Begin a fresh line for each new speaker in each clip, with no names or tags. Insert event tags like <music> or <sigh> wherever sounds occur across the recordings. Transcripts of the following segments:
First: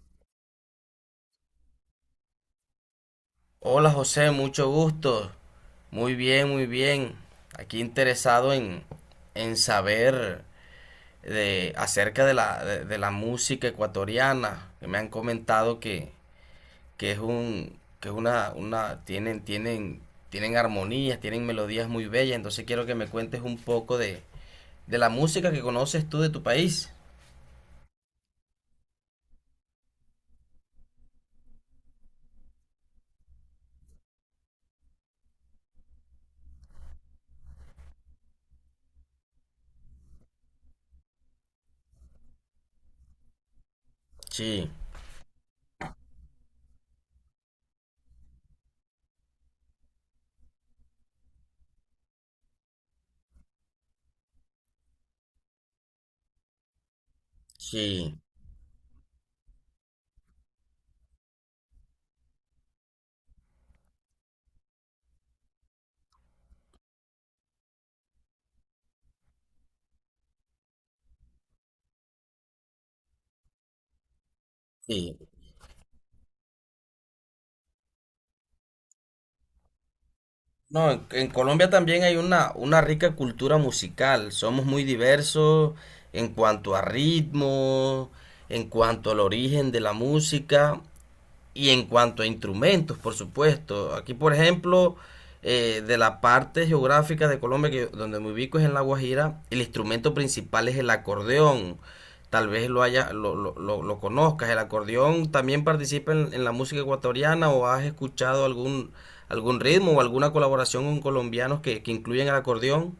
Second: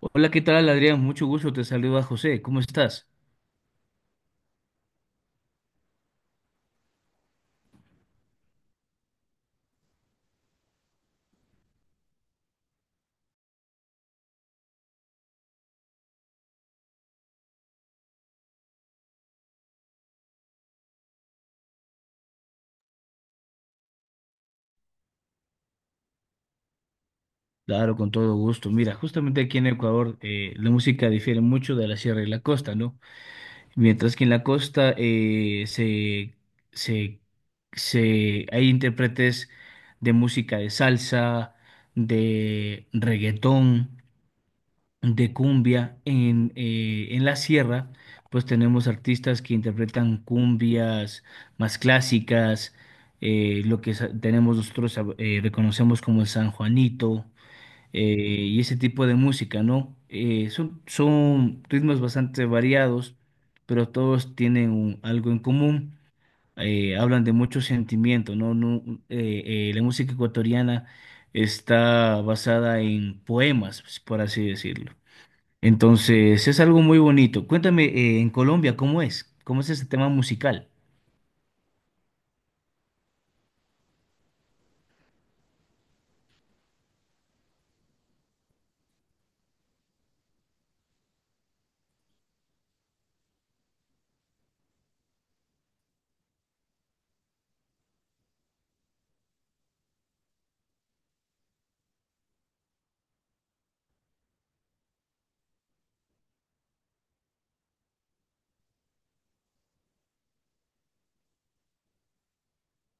Hola, ¿qué tal, Adrián? Mucho gusto, te saluda José. ¿Cómo estás?
Hola José, mucho gusto. Muy bien, muy bien. Aquí interesado en saber acerca de la música ecuatoriana, que me han comentado que es un, que es una, tienen, tienen, tienen armonías, tienen melodías muy bellas, entonces quiero que me cuentes un poco de la música que conoces tú de tu país.
Claro, con todo gusto. Mira, justamente aquí en Ecuador la música difiere mucho de la sierra y la costa, ¿no? Mientras que en la costa se, hay intérpretes de música de salsa, de reggaetón,
Sí,
de cumbia en la sierra, pues tenemos artistas que interpretan cumbias más clásicas. Tenemos nosotros, reconocemos como el San Juanito eh,
sí,
y ese tipo de música, ¿no? Son ritmos bastante variados, pero todos tienen algo en común. Hablan de mucho sentimiento, ¿no? La música ecuatoriana está basada en poemas, pues, por así decirlo.
sí.
Entonces, es algo muy bonito. Cuéntame, en Colombia, ¿cómo es? ¿Cómo es ese tema musical?
No, en Colombia también hay una rica cultura musical. Somos muy diversos en cuanto a ritmo, en cuanto al origen de la música. Y en cuanto a instrumentos, por supuesto, aquí por ejemplo, de la parte geográfica de Colombia, donde me ubico es en La Guajira, el instrumento principal es el acordeón. Tal vez lo, haya, lo conozcas. El acordeón también participa en la música ecuatoriana, o has escuchado algún ritmo o alguna colaboración con colombianos que incluyen el acordeón.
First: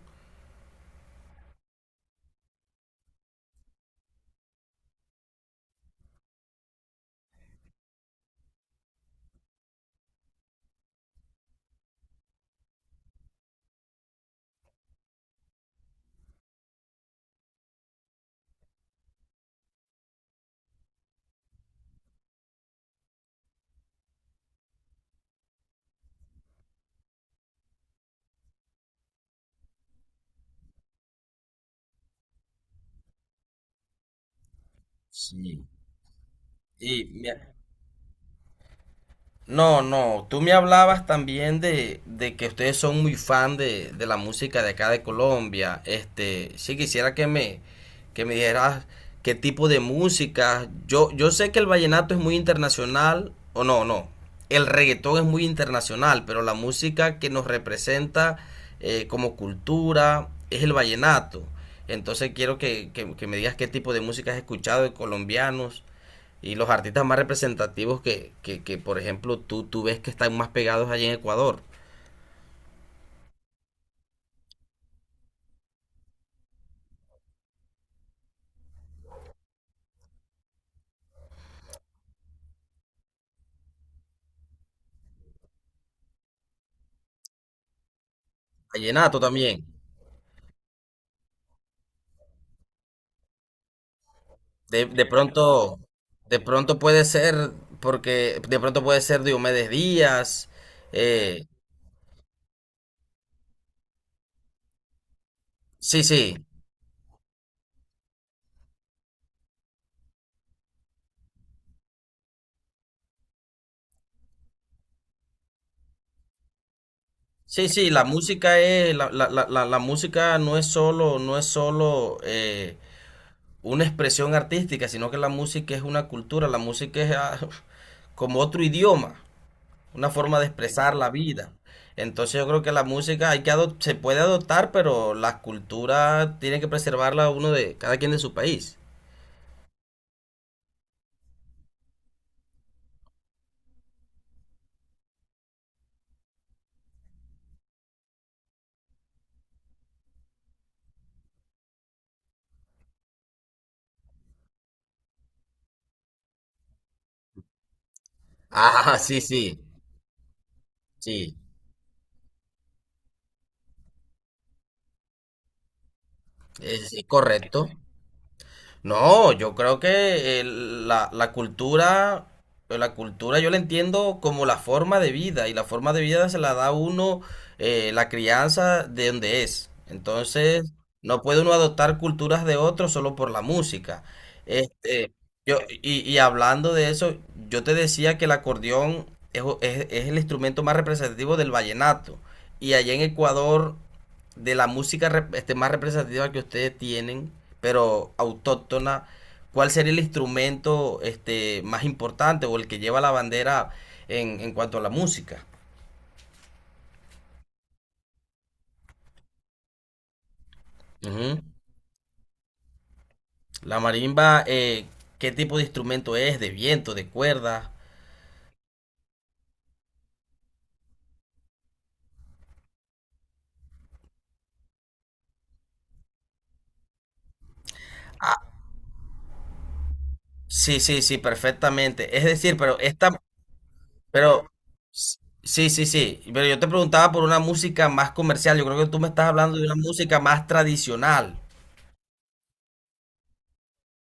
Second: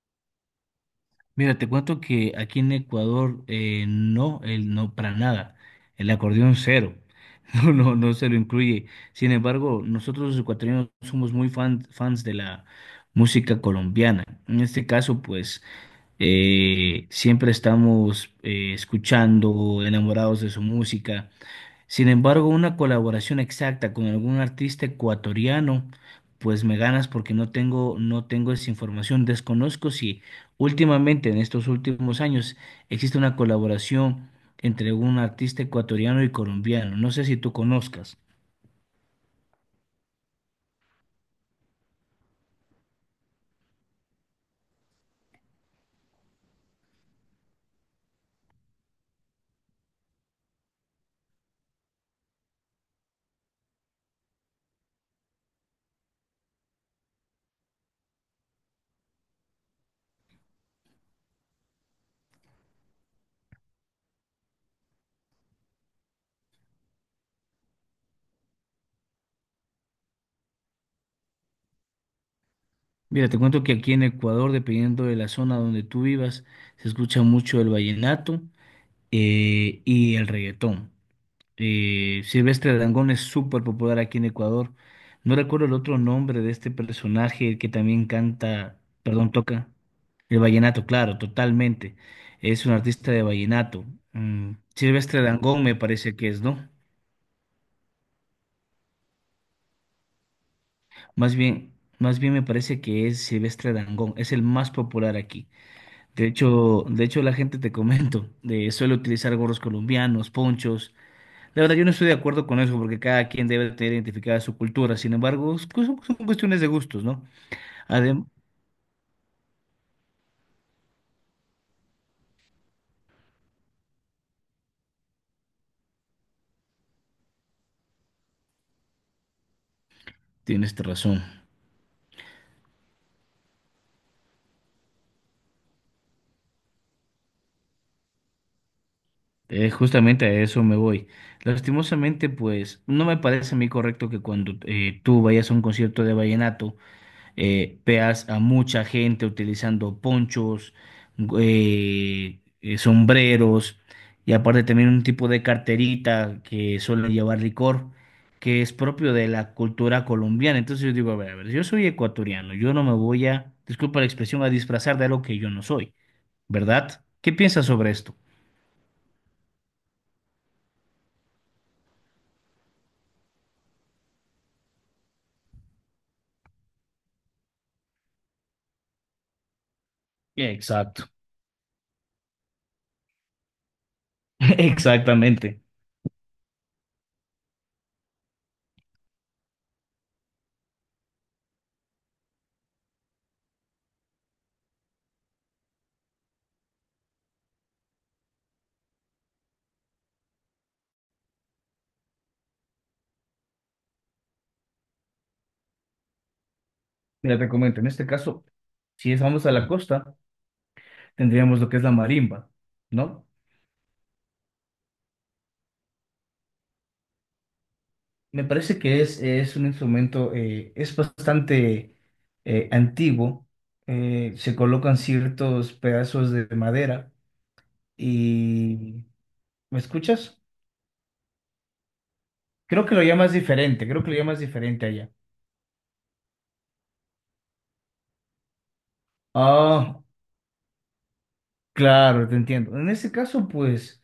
Mira, te cuento que aquí en Ecuador, no, para nada. El acordeón cero. <laughs> No, no, no se lo incluye. Sin embargo, nosotros los ecuatorianos somos muy fans de la música colombiana. En este caso, pues, siempre estamos escuchando, enamorados de su música. Sin embargo, una colaboración exacta con algún artista ecuatoriano, pues me ganas porque no tengo esa información. Desconozco si últimamente, en estos últimos años, existe una colaboración entre un artista
Sí.
ecuatoriano y colombiano.
Y
No sé si tú
mira,
conozcas.
no, no, tú me hablabas también de que ustedes son muy fan de la música de acá de Colombia. Sí quisiera que me dijeras qué tipo de música. Yo sé que el vallenato es muy internacional, o no, no. El reggaetón es muy internacional, pero la música que nos representa como cultura es el vallenato. Entonces quiero que me digas qué tipo de música has escuchado de colombianos y los artistas más representativos que, por ejemplo, tú ves que están más pegados allí en Ecuador.
Mira, te cuento que aquí en Ecuador, dependiendo de la zona donde tú vivas, se escucha mucho el vallenato y el reggaetón. Y Silvestre Dangond es súper popular aquí en Ecuador. No recuerdo el otro nombre de este personaje, el que también canta,
Vallenato
perdón,
también.
toca el vallenato, claro, totalmente. Es un artista de vallenato. Mm,
De
Silvestre Dangond me
pronto,
parece que
de
es, ¿no?
pronto puede ser, porque de pronto puede ser Diomedes Díaz.
Más
eh,
bien, más bien me parece que es Silvestre Dangond, es el más popular aquí.
sí,
De
sí.
hecho, de hecho la gente, te comento, suele utilizar gorros colombianos, ponchos. La verdad, yo no estoy de acuerdo con eso porque cada quien debe tener identificada su cultura. Sin embargo, son cuestiones de gustos, ¿no?
Sí, sí, la
Además,
música es, la- la- la- la música no es solo, una expresión artística, sino que la música es una cultura, la música es <laughs> como otro idioma. Una forma de
tienes
expresar la
razón.
vida. Entonces yo creo que la música hay que se puede adoptar, pero las culturas tienen que preservarla uno de cada quien de su país.
Justamente a eso me voy. Lastimosamente, pues, no me parece a mí correcto que cuando tú vayas a un concierto de vallenato, veas a mucha gente utilizando ponchos, sombreros y aparte también un tipo de carterita que suele llevar licor, que es
Ah,
propio
sí,
de la
sí,
cultura colombiana. Entonces yo digo, a
sí,
ver, yo soy ecuatoriano, yo no me voy a, disculpa la expresión, a disfrazar de algo que yo no soy, ¿verdad?
es
¿Qué piensas
correcto.
sobre esto?
No, yo creo que la cultura yo la entiendo como la forma de vida, y la forma de vida se la da uno, la crianza de donde es. Entonces,
Exacto.
no puede uno adoptar culturas de otros solo por la música.
<laughs>
Este,
Exactamente.
y hablando de eso, yo te decía que el acordeón es el instrumento más representativo del vallenato. Y allá en Ecuador, de la música más representativa que ustedes tienen, pero autóctona, ¿cuál sería el instrumento más importante, o el que lleva la bandera en cuanto a la música?
Mira, te comento, en este caso, si es- vamos a la costa,
Ujú.
tendríamos lo que es la marimba, ¿no?
La marimba, ¿qué tipo de instrumento es? ¿De viento, de cuerda?
Me parece que es un instrumento, es bastante antiguo. Se colocan ciertos pedazos de madera
Ah,
y... ¿Me escuchas?
sí, sí, sí, perfectamente. Es decir, pero
Creo que lo llamas diferente, creo que lo llamas
pero
diferente allá.
sí, sí, sí. Pero yo te preguntaba por una música más comercial. Yo creo que tú me estás hablando de una
Ah,
música más tradicional.
claro, te entiendo. En ese caso, pues...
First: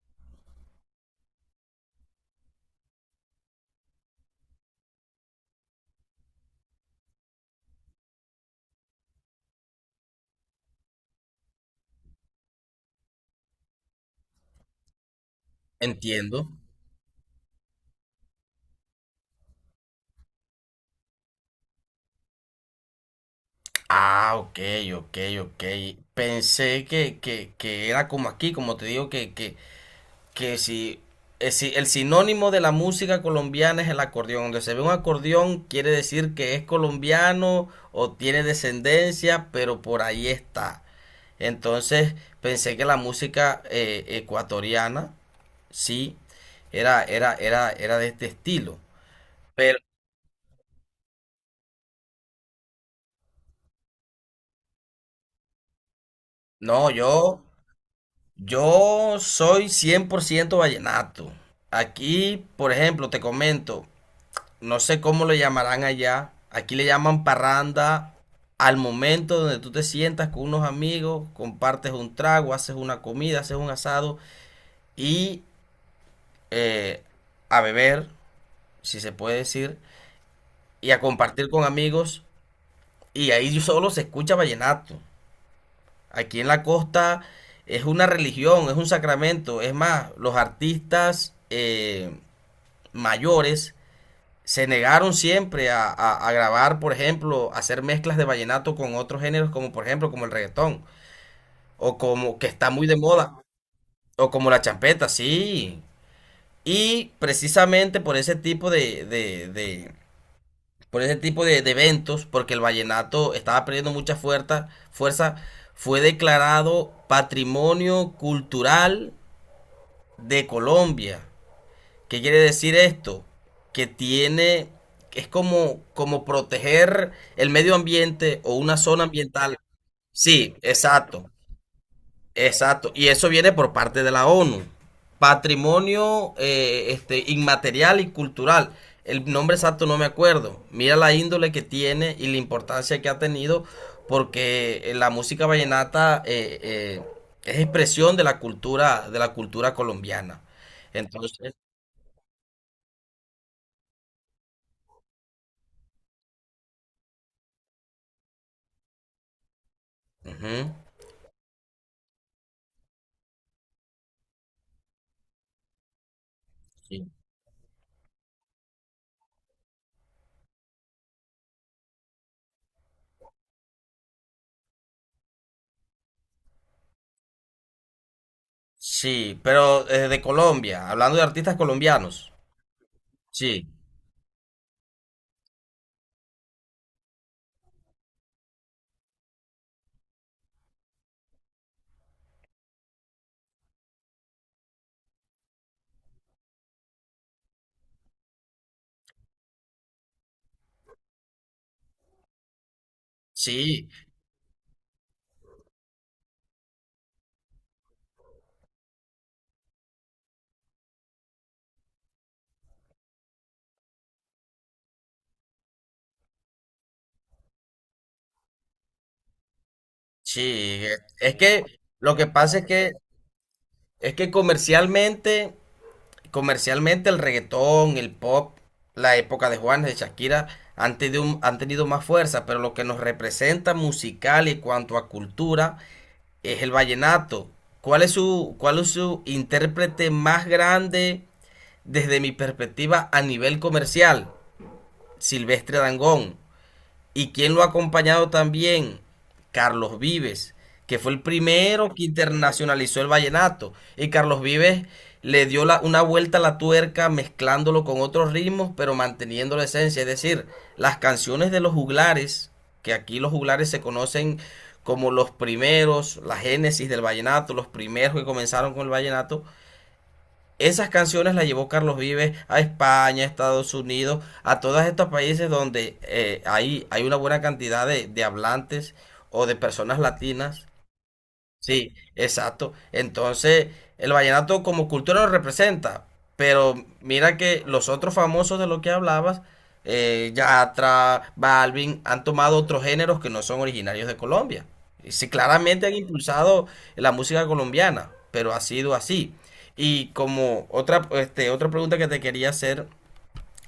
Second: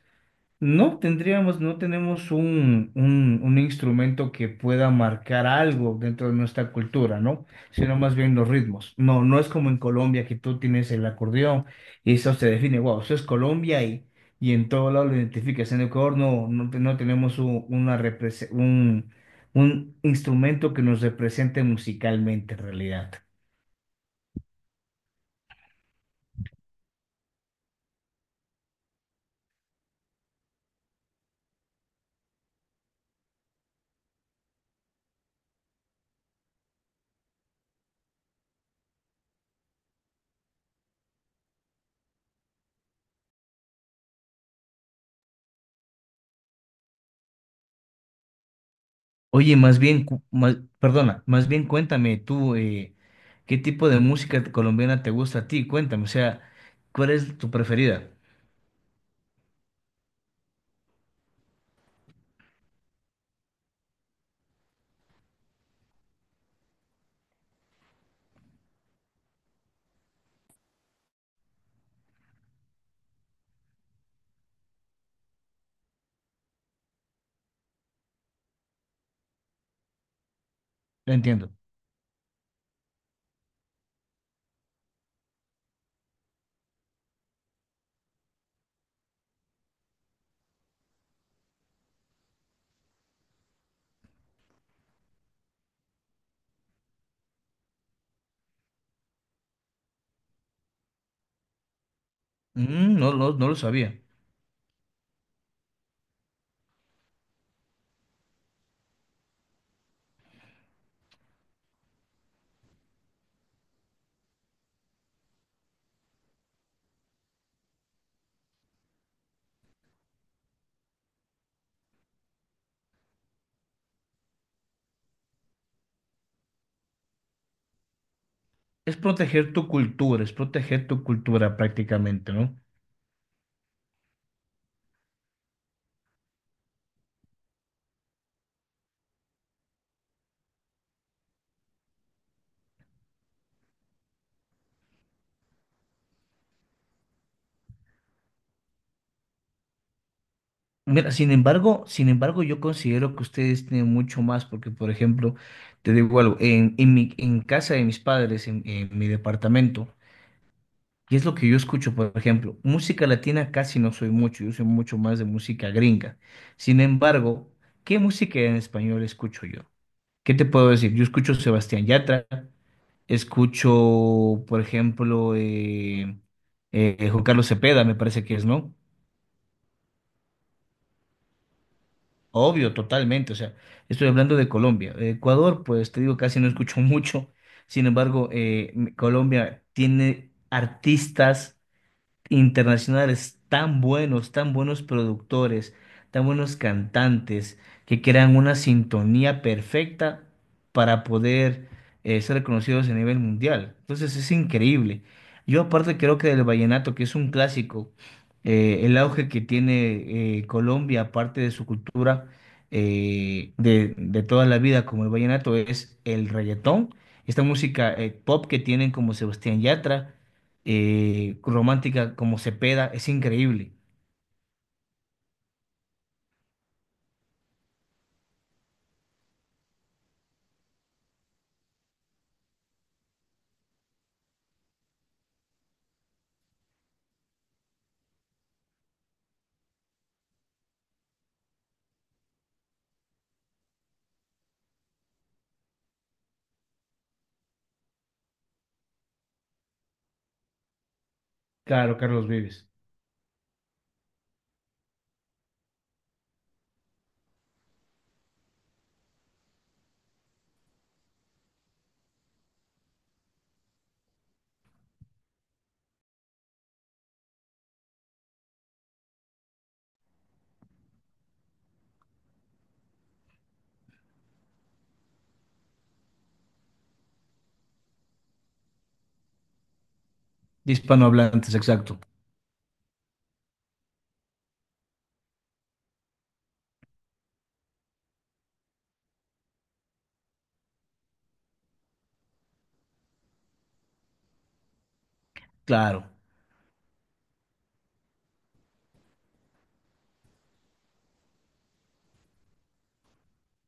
No tenemos un instrumento que pueda marcar algo dentro de nuestra cultura, ¿no? Sino más bien los ritmos. No, no es como en Colombia que tú tienes el acordeón y eso se define, wow, eso es Colombia y en todo lado lo identificas. En Ecuador no,
Entiendo.
no, no tenemos un instrumento que nos represente musicalmente en realidad.
Ah, ok, ok, ok. Pensé que era como aquí, como te digo, que si si el sinónimo de la música colombiana es el acordeón. Donde se ve un acordeón quiere decir que es colombiano o tiene descendencia, pero por ahí está. Entonces pensé que la música ecuatoriana, sí, era de este estilo.
Oye, más
Pero
bien, perdona, más bien cuéntame tú, ¿qué tipo de música colombiana te gusta a ti? Cuéntame, o sea,
no,
¿cuál es
yo...
tu preferida?
Yo soy 100% vallenato. Aquí, por ejemplo, te comento, no sé cómo lo llamarán allá. Aquí le llaman parranda al momento donde tú te sientas con unos amigos, compartes un trago, haces una comida, haces un asado y eh, a beber, si se puede decir, y a
No
compartir
entiendo.
con amigos. Y ahí <laughs> solo se escucha vallenato. Aquí en la costa es una religión, es un sacramento. Es más, los artistas... mayores se negaron siempre a grabar, por ejemplo, hacer mezclas de vallenato con otros géneros, como por ejemplo, como el reggaetón, o como que está muy de
Mm, no,
moda,
no lo sabía.
o como la champeta, sí. Y precisamente por ese tipo por ese tipo de eventos, porque el vallenato estaba perdiendo mucha fuerza, fue declarado Patrimonio Cultural de Colombia. ¿Qué quiere decir esto? Que tiene, es como proteger el medio ambiente o una
Es
zona
proteger
ambiental.
tu cultura, es
Sí,
proteger tu
exacto,
cultura prácticamente, ¿no?
exacto. Y eso viene por parte de la ONU. Patrimonio inmaterial y cultural. El nombre exacto no me acuerdo. Mira la índole que tiene y la importancia que ha tenido, porque la música vallenata es expresión de la cultura colombiana.
Mira, sin
Entonces,
embargo, sin embargo, yo considero que ustedes tienen mucho más, porque, por ejemplo, te digo algo, en mi, en casa de mis padres, en mi departamento,
ujú,
y es lo que yo escucho, por ejemplo, música latina casi no soy mucho, yo soy mucho más de música gringa. Sin
sí.
embargo, ¿qué música en español escucho yo? ¿Qué te puedo decir? Yo escucho Sebastián Yatra, escucho, por ejemplo, Juan Carlos Cepeda, me parece que es, ¿no?
Sí, pero de Colombia, hablando de artistas colombianos.
Obvio, totalmente, o sea,
Sí,
estoy hablando de Colombia. Ecuador, pues te digo, casi no escucho <laughs> mucho. Sin embargo, Colombia tiene artistas internacionales tan buenos productores, tan buenos cantantes, que crean una sintonía perfecta para poder ser reconocidos a nivel mundial.
sí,
Entonces es increíble. Yo aparte creo que del vallenato, que es un clásico, el auge que tiene Colombia, aparte de su cultura de toda la vida, como el vallenato, es el reggaetón, esta música pop que tienen como Sebastián Yatra,
sí. Es que
romántica
lo que
como
pasa es
Cepeda,
que
es increíble.
comercialmente el reggaetón, el pop, la época de Juanes, de Shakira, han tenido, han tenido más fuerza, pero lo que nos representa musical y cuanto a cultura es el vallenato. ¿Cuál es su intérprete más grande desde mi perspectiva a nivel comercial? Silvestre Dangond. ¿Y quién lo ha acompañado también? Carlos Vives, que fue el primero
Claro,
que
Carlos Vives.
internacionalizó el vallenato. Y Carlos Vives le dio una vuelta a la tuerca mezclándolo con otros ritmos, pero manteniendo la esencia. Es decir, las canciones de los juglares, que aquí los juglares se conocen como los primeros, la génesis del vallenato, los primeros que comenzaron con el vallenato, esas canciones las llevó Carlos Vives a España, a Estados Unidos, a todos estos países donde hay una buena cantidad de hablantes o de personas latinas.
De hispanohablantes,
Sí,
exacto.
exacto. Entonces, el vallenato como cultura lo representa, pero mira que los otros famosos de los que hablabas, Yatra, Balvin, han tomado otros géneros que no son originarios de Colombia. Y sí, claramente han
Claro.
impulsado la música colombiana, pero ha sido así. Y como otra pregunta que te quería hacer.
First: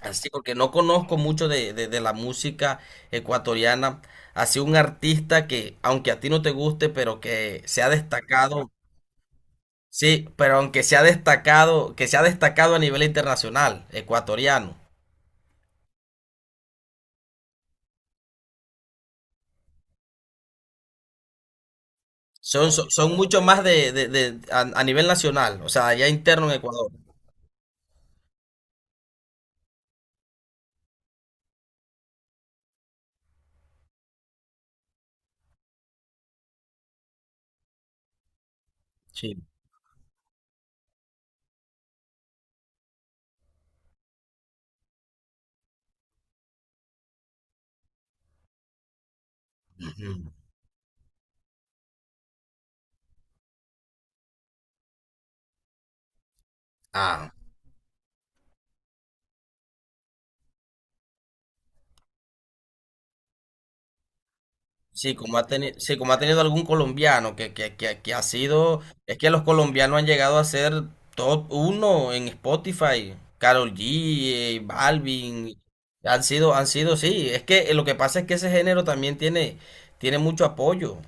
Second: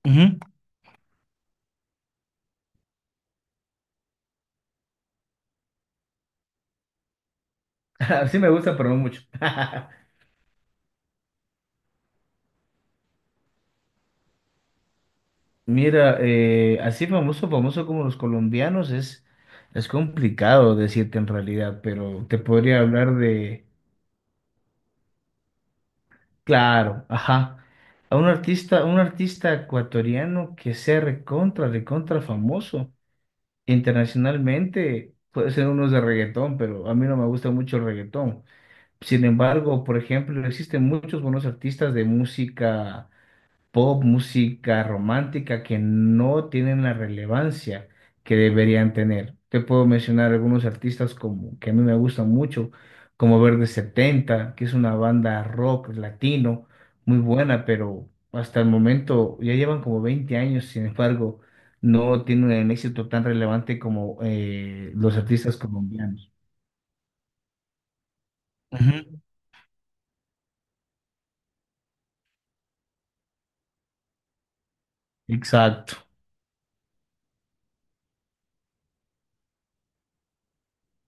Así,
Ujú.
porque no conozco mucho de la música ecuatoriana. Así, un artista que, aunque a ti no te guste, pero que se ha
<laughs> Así me
destacado,
gusta, pero no mucho.
sí, pero aunque se ha destacado, que se ha destacado a nivel internacional, ecuatoriano.
Mira, así famoso, famoso como los colombianos es complicado decirte en realidad, pero te podría
Son
hablar
mucho más
de,
a nivel nacional, o sea, allá interno en Ecuador.
claro, ajá, a un artista ecuatoriano que sea recontra, recontra famoso internacionalmente, puede ser uno de reggaetón, pero a mí no me gusta mucho el reggaetón. Sin
Sí.
embargo, por ejemplo, existen muchos buenos artistas de música pop, música romántica, que no tienen la relevancia que deberían tener. Te puedo
Ujú.
mencionar algunos artistas como, que a mí me gustan mucho, como Verde setenta, que es una banda rock latino muy
Ah.
buena, pero hasta el momento ya llevan como 20 años, sin embargo, no tienen un éxito tan relevante como
Sí,
los
como ha
artistas
tenido, sí, como ha
colombianos.
tenido algún colombiano que ha sido, es
Ujú.
que los colombianos han llegado a ser top uno en Spotify, Karol G, Balvin,
Exacto.
han sido, sí, es que lo que pasa es que ese género también tiene mucho apoyo,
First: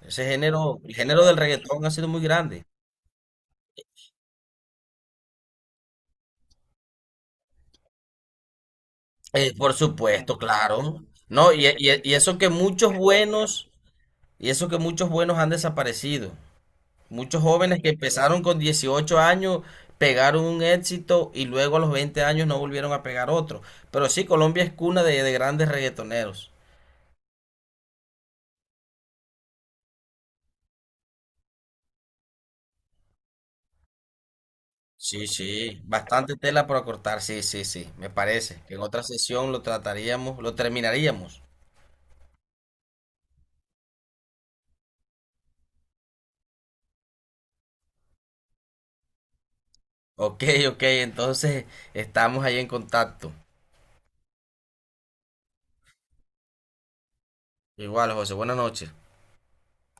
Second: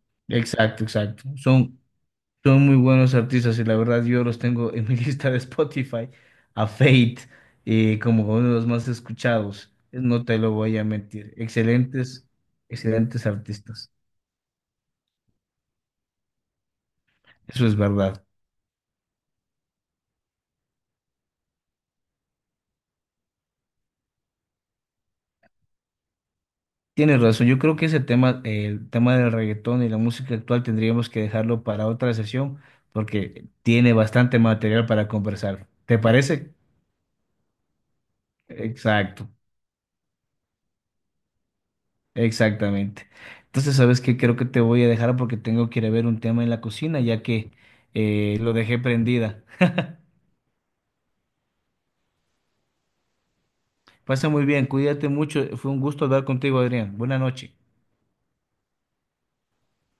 ese género,
Exacto,
el género
exacto.
del
Son,
reggaetón ha sido muy grande.
son muy buenos artistas y la verdad yo los tengo en mi <laughs> lista de Spotify, a Fate, como uno de los más escuchados.
Por
No
supuesto,
te lo voy a
claro.
mentir.
No,
Excelentes, excelentes artistas.
y eso que muchos buenos han desaparecido. Muchos
Eso es
jóvenes que
verdad.
empezaron con 18 años pegaron un éxito y luego, a los 20 años, no volvieron a pegar otro. Pero sí, Colombia es cuna de grandes reggaetoneros.
Tienes razón. Yo creo que ese tema, el tema del reggaetón y la música actual tendríamos que dejarlo para otra sesión porque tiene bastante material para
Sí,
conversar.
sí,
¿Te
bastante
parece?
tela para cortar, sí, sí, sí, me parece que en otra
Exacto.
sesión lo trataríamos, lo terminaríamos.
Exactamente. Entonces, ¿sabes qué? Creo que te voy a dejar porque tengo que ir a ver un tema en la cocina, ya que lo dejé prendida.
Ok, ok, entonces estamos ahí en contacto.
Pasa muy bien, cuídate mucho. Fue un gusto hablar contigo, Adrián. Buenas noches.
Igual, José, buenas noches.